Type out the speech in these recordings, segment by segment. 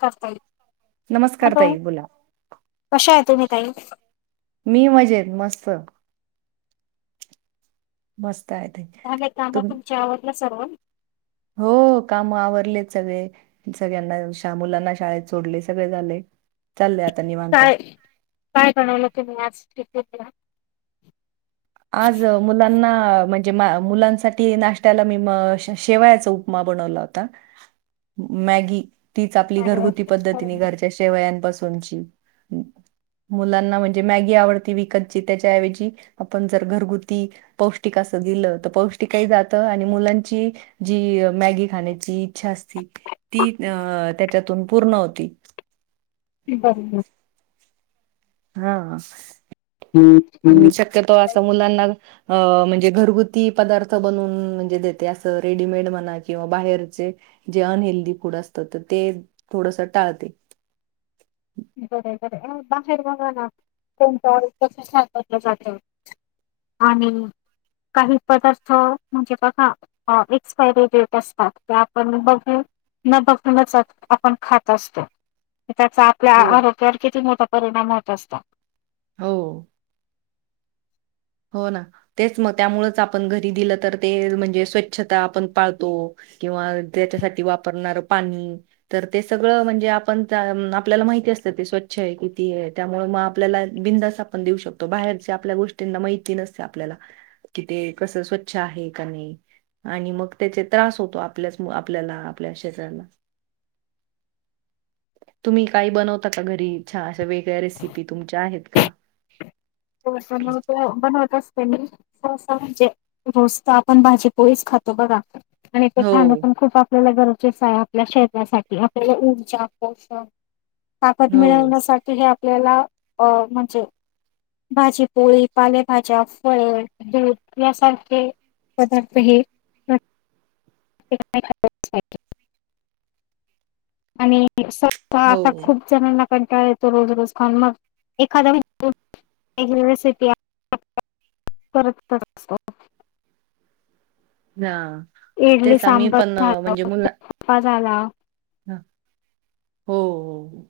करता येईल. नमस्कार हॅलो ताई बोला. कशा आहे तुम्ही ताई? मी मजेत मस्त. मस्त. आहे ताई. झाले काम तुम तुमचे आवरले सर्व. हो काम आवरलेत सगळे. सगळ्यांना नाष्टा मुलांना शाळेत सोडले सगळे झाले. [unintelligible] [unintelligible] चाललंय आता निवांत. काय-काय बनवलं तुम्ही आज. टिपिनला. जे मुलांसाठी नाष्टायाला मी शेवयाचा उपमा बनवला होता. मॅगी तीच आपली घरगुती पद्धतीने घरच्या शेवयापासून. मुलांना म्हणजे. मॅगी आवडते विकतची त्याच्या ऐवजी. आपण जर घरगुती पौष्टिक असं दिलं. तर पौष्टिकही जात. आणि मुलांची जी मॅगी खाण्याची इच्छा असती. ती त्याच्यातून पूर्ण होती. बरोबर. हा मी शक्यतो असं मुलांना. अ म्हणजे घरगुती पदार्थ बनवून म्हणजे देते. असं रेडीमेड म्हणा किंवा बाहेरचे. जे अनहेल्दी फूड असतात. तर ते थोडस टाळते. [unintelligible] बरय-बरय बाहेर बघा ना. कोणत कस [inaudible] जातय. आणि. काही पदार्थ म्हणजे बघा एक्सपायरी डेट असतात. ते आपण बघून. न बघताच आपण खात असतो. त्याचा. आपल्या हो. आरोग्यावर किती मोठा परिणाम होत असतो. हो. हो ना तेच मग त्यामुच आपण घरी दिलं तर ते म्हणजे स्वच्छता आपण पाळतो किंवा त्याच्यासाठी वापरणार पाणी तर ते सगळं म्हणजे आपण आपल्याला माहिती ि असत ते स्वच्छ आहे किती आहे त्यामुळे मग आपल्याला बिंदास आपण देऊ शकतो बाहेरच्या आपल्या गोष्टींना माहि नते आपल्याला कि ते कस स्वच्छ आहे का नाही आणि मग त्याचे त्रास होतो आपल्याच आपल्याला आपल्या शरीजऱला [unintelligible] तुम्ही काही बनवता का घरी छान अशा वेगळ्या रेसिपी तुमच्या आहेत का हो बनवत बनवता अस म्हणजे रोजता आपण भाजी पोळीच खातो बघा आणि ते हो, खाणं पण खूप आपल्याला गरजेचं आहे आपल्या शरीरासाठी आपल्याला ऊर्जा पोषण ताकद हो, मिळवण्यासाठी हे आपल्याला अ म्हणजे भाजीपोळी पालेभाज्या फळ दूध यासारखे पदारप हे आणि हो. आता खूप जणांना कंटाळा येतो रोज रोज खन मग एखादा युनिव्हर्सिटी परत असतो ना इडली सांबर झालाफा झाला ह हो हो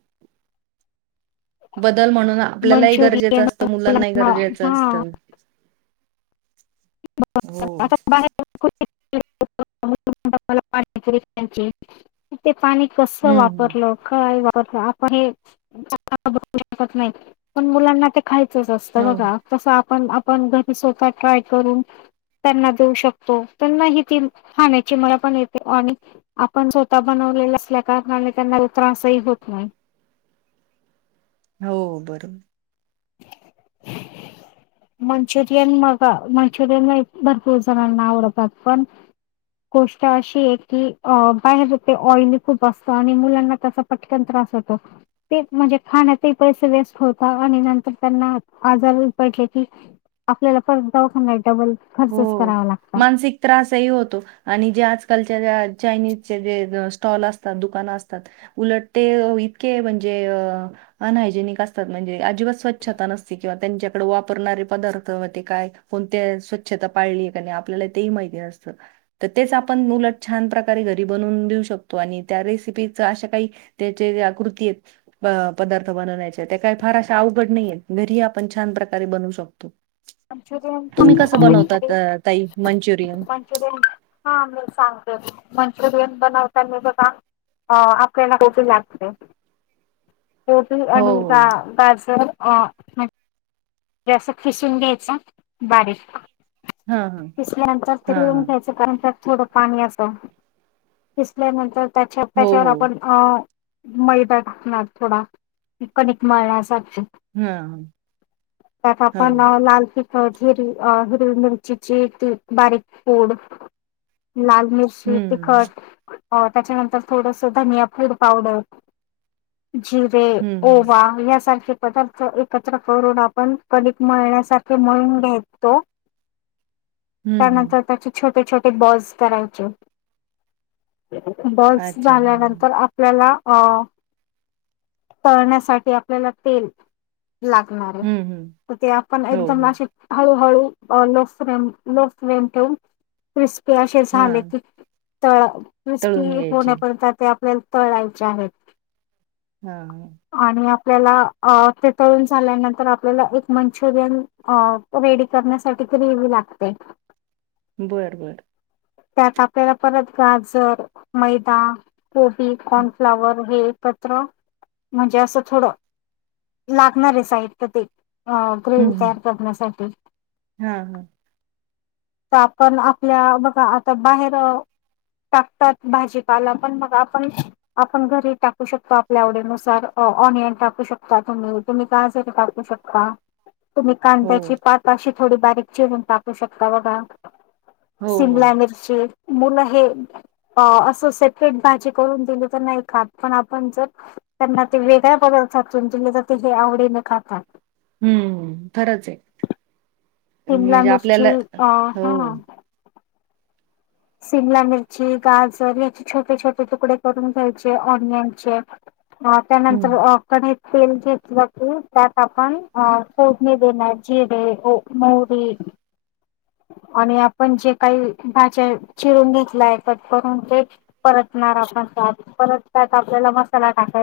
बदल म्हणून आपल्यालाही गरजेचं असतं मुलांना गरजेचं असतं हो. ता ला पा पाणी कस हं, हं. वापरलं काय नाही पण मुलांना खायचंच असतं हो, बघा तस आपण आपण घरी स्वतः ट्राय करून त्यांना देऊ शकतो त्यांना ह ती खाण्याची मला पण येते आणि आपण स्वतः बन त्यां त्र होत नाही हो बरोर [inaudible] मंचुरियन मग मंचुरियन म भरपूर जणांना आवडतात पण गोष्ट अशी आहे की बाहेरे ऑइल खूप असत आणि मुलांना त्या पटकनंत म्हणजे ख पै वेस्ट हो आणि तर त्यांना आजार पटले की आपल्याला परत दखा नाही डबल खर्चच हो करावा लागतो. मानसिक त्रासही होतो आणि जे आजकाल चानी जे स्टॉल असतात दुकान असतात उलट ते इतके म्हणजे अहायजेनिक असतात म्हणजे अजिबात स्वच्छता नसती किंवा त्यांच्याकडे वापरणारे पदार् काण आपल्या माहि आप छान प्रकारेरी ब काृ पद् ब काही फार अशा अवघड नाहीय घरी आपण छान प्रकारे बनवू शकतो आमच्या तुम्ही कसं बनवतात अ ताई मंचुरियन? मंचुरियन हा म सांगत मंचुरियन बनवतानाझ काम आपल्याला खूपी लागते होती हो, हो. आणिच अ जसं खिसून घ्यायचं बारीक हां, हां. पिसल्या अंतर हां, तऊन हां. घ्यायचं कार थोडं पाणी असं पिसल्यानंतर त्याच्या हो, त्याच्यावर हो. आपण अ मैदा टाकणार थोडा कणिक मळण्यासाठी हम् त्यात आपण लाल. हिर हिरवी मिरचीची त बारीक पोड. लाल मिर्ची हं, तिखट हो त्याच्यानंतर थोडस धनिया फूड पावडर. जिर हं, हं. ओवा या सारखे पदार्थ एकत्र करोना. पण कधिक मळण्यासाठी मळून घेत तो हं, हं. त्यानंतर त्याचे छोट छोटे बस करायचेहोतो. बस अच्छा. हां, हां. झाल्यानंतर आपल्याला अ तळण्यासाठी आपल्याला तेल लागल. हं, हं. तर ते आपण हो, हो. एकदमशी हळूहळू. लो फ्रेम लो फ्रेम ठेवून क्रिस्पी असे झाले हां, की तळ तळून क्रिस्पी घ्यायचे. होण्यापर्यंत ते आपल्याला तळायचे आहेत. हा. आणि आपल्याला तेथळून झाल्यानंतर आपल्याला एक मंचुरियन रेडी करण्यासाठी तरीवी लागते. बरं बरं. त्यात आपल्याला परत गाजर मैदा कोबी कॉर्नफ्लावर हे. पत्र म्हणजे असं थोड लागणार साहित्यत. अ ग्रेव तयार करण्यासाठी हा हा. तर आपण आपल्या बघा आता बाहेर. टाकतात भाजीपाला पण मग आपण आपण घरी टाकू शकतो आपल्या आवडीनुसार ऑनलाईन टकू शकता तु्ही तुम्हीय असेल टाकू शकता. तुम्ही हो, कांद्याची पात अशी थोडी बारीक चिरून टाकू शकता बघा. हो, हो. शिमला मिरची मुल हे. अ असो सपेट भाजी करून दिली तर नाही खात पण आपण जर त्यांना ते वेगळ्या प्. ुम तर ते आवडीने खातात. हम्म खरंच एक. शिमला म्हणजे मिरची आपल्याला अ हो. हा शिमला मिरची गाजर याचे छोटे छोटे तुकडे करून घ्यायचे ऑनियनचे अ हं. त्यानंतर क तेल घेतलंाते त्यात आपण अ फोडणी देणार जिरे मोरी आणि आपण जे काही भाज्या चिरून घेतलाय कट करून ते परतणार आपणत परततत आपल्याला मसाला टाक.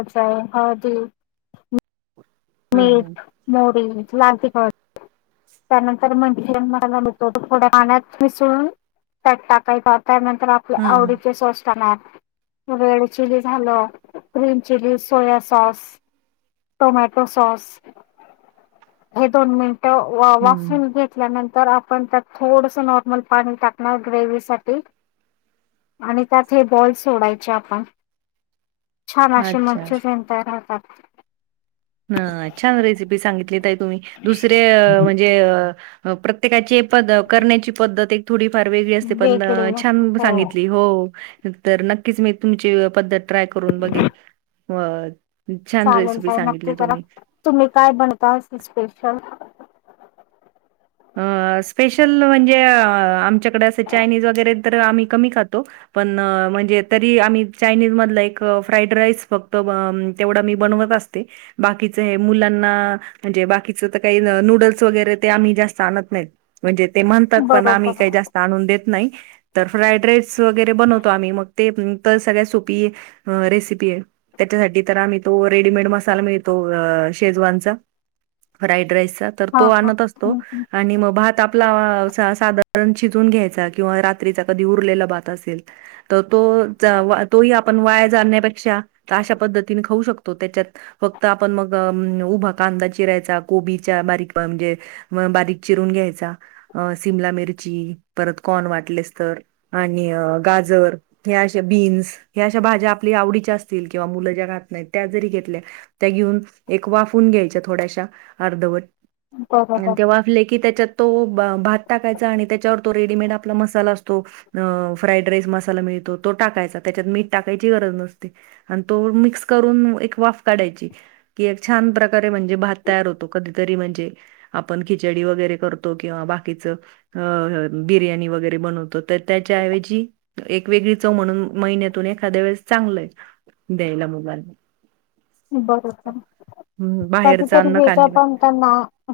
हळदी हां, हां. मीठ मोरी लागतिक. त्यानंतर मंजयन मत ोड पाण्यात मिसळून त्या टाकाय. त्यानंतर आपल्या हां, हां. आवडीचे रेड चिली झालं green chilli soya sauce. Tomato. सस हे दोन मिनट हं. वाून घेतल्यानंतर तर आपण त्यात थोडंसं नॉर्मल पाणी टाकणार ग्रेवसाठी आणि त्यात हे बॉल सोडायचे आपण छान अे अच्छा. मंचन त राहतात. ह छान रेसिपी सांगितलीत आहे तुम्ही दुसरे अ म्हणजे प्रत्येकाची प करण्याची पद्धत एक थोडी फार वेगळी असते पण वेगळे छान हो सांगितली हो तर नक्कीच मी तुमची पद्त ट्राय करून बघेल छान रेसिपी सांगितली. बरा तुम्ही. तुम्ही काय बनता स्पेशल अ स्पेशल म्हणजे आमच्याकडे असं चायनीज वगैरे तर आम्ही कमी खातो. पण म्हणजे तरी आम्ही चायनीज मधला एक फ्राईड राईस फक्त तेवढं मी बनवत बा मुलांना म्हणजे बाच का नूडस वगरे आम णत नाही म्हणजे ते म्हणतात पण आम्ही बरोबर काही जास्त आणून देत नाही तर फ्राईड राईस वगैरे बनवतो आम्ही मग ते तर सगळ्या सोपी रेसिपी आहे आम्ही तो रेडीमेड मसा मितो शेजचा फ्राड राईस हां तो हां आणत असतो हं, हं. ग भात आपला साधारण चिजून घ्यायचा किंवा रात्रीचा कधी उरलेला भात असेल तर तो तोही आपण वाया जाण्यापेक्षा अशा पद्धतीने खाऊ शकतो त्याच्यात फक्त आपण मग उभा कांदा चिरायचा कोबीच्या बारीक म्हणजे बारीक चून घ्यायम मि पर क वाट जरश बीन्स ह्या अशा भाज्या आपल्या आवडीच्या असतील किंवा मुलं ज्या घात नाहीत त्या जरी घेतल्या घेऊन एक वाून घ्याय थोड्याश अर्व बरोबर वा त भ टा त्याो रेे आप म अस्राड म ो टाय त्याच्यात मी टाकायची गरज नसते आणि तो म्स करून एक वाफ काढा छे म्हण भत क म्हण आप ख वा बा बिणी वरे बनत त्याव एक वेगळी चव म्हणून महिन्यातून एखाद्या वेळेस चांगलंय द्यायला मोबाल बरं कधी बाहेरचं तरी अन्न वेच्या खाल्ले पण त्यांना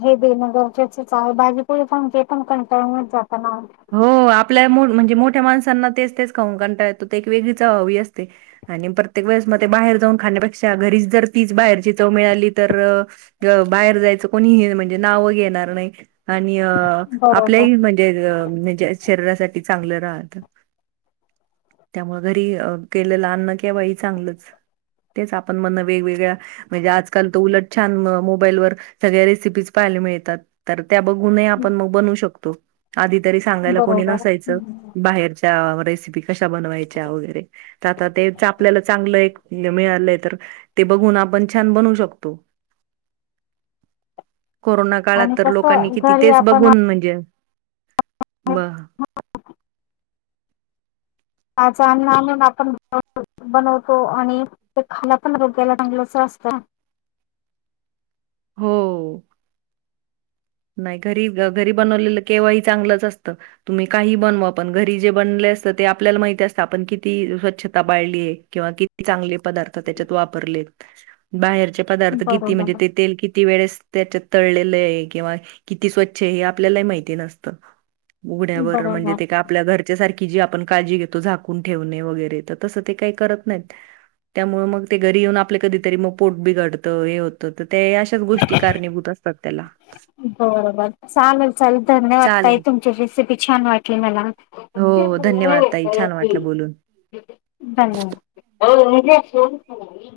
हे देणं गरजेचेच आहे भाजी त फ जे पण कळ हो आप आपल्या म्हणजे मोठ्या माणसांना तेच तेच खाऊना येतो एक वेगळीच चव हवी असते आणि प्रत्येक वेळे मध्ये बाहेर जाऊन खाण्यापेक्षा घरीच जर तीच बाहेरची चव मिळाली तर बाहेर जायचं कोणी नाव येणार नाही आणि आपले बरोबर म्हणजे शरीसाठी चांगलं राहत त्या मुळे घरी केलंल अन्न केव्हाही चांगलंच तेच आपण म्हण वेगवेगळ्या म्हणजे आजकाल तर उलट छान मोबाईल वर सगळ्या रेसिपीज पा त्या बघून हं, आपण मग बनू शकतो आधी तरी सांगायला कोणी बरोबर नसायचं हं. बाहेरच्या क व आपल्या चांगले मिळाले तर बघून आपण छान बनू शकतो कोरोना काळात आणि तर लोकांनी कसं किती घरी तेच आपण बघून म्हणजे व अछ आणिमण [unintelligible] बनवतो आणि ते खाला पण रोग्याला रांगलच असत हो घरी घरी बनवलेलं केव्हाही चांगलंच असतं तुम्ही काही बनवा आपण घरी जे ब आपल्याला माहित असते आपण किती स्वच्छता पाळली किंवा किती चांगले पदार्थ त्याच्यात वापर बाहेरचे पदार्थ किती म्हणजे बरोबर ते तेल किती वेळेस त्याच्यात तळलेले आहे किंवा किती स्वच्छ आहे हे आपल्याला ही माहिती नसते आपल्या बरोबर उघड्यावर की जी आपण काळजी घेतो झाकून ठेवणे वगैरे तर तसं ते काही करत नाहीत त्यामुळे मग ते घरी येऊन आपलं कधीतरी मग पोट बिघडतं हे होतं ते अशाच गोष्टी कारणीभूत असतात त्याला बरोबर चालेल चाल धन्यवाद चालेल. ताइ तुमची रेसिपी छान वाटली मला हो, हो. धन्यवाद ताई. छान वाटलं बोलून. नाहीो [unintelligible]